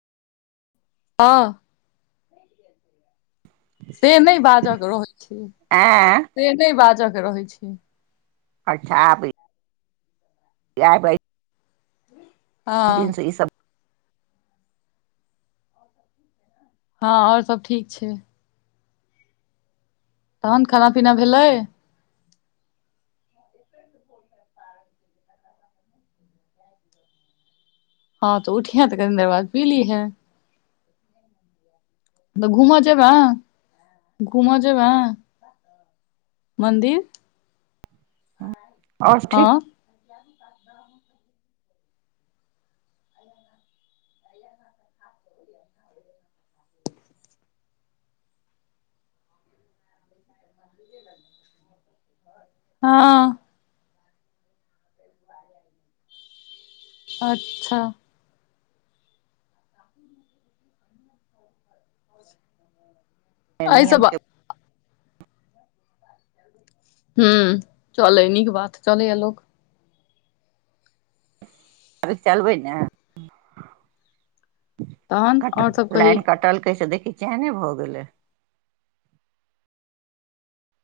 हं- से नहि बाजक रहै छै आँ से नहि बाजक रहै छै अच्छा भै ये भै आ ई सब हँ आओर सब ठीक छै तहन खाना पीना भेलै ढ़ हँंऽ तऽ उठीयें त कनी देर बाद पी ली हें तऽ घूमऽ जेबे घूमऽ जेबे मन्दिर आओ हँ ठीक हँ अच्छा ए एहि सब नियमके हू चलै नीक बात चलै या लोक अ [unintelligible] चलबै ने तहन कट आओर सब कही लाइन कटलकै से देखी चेने भऽ गेलै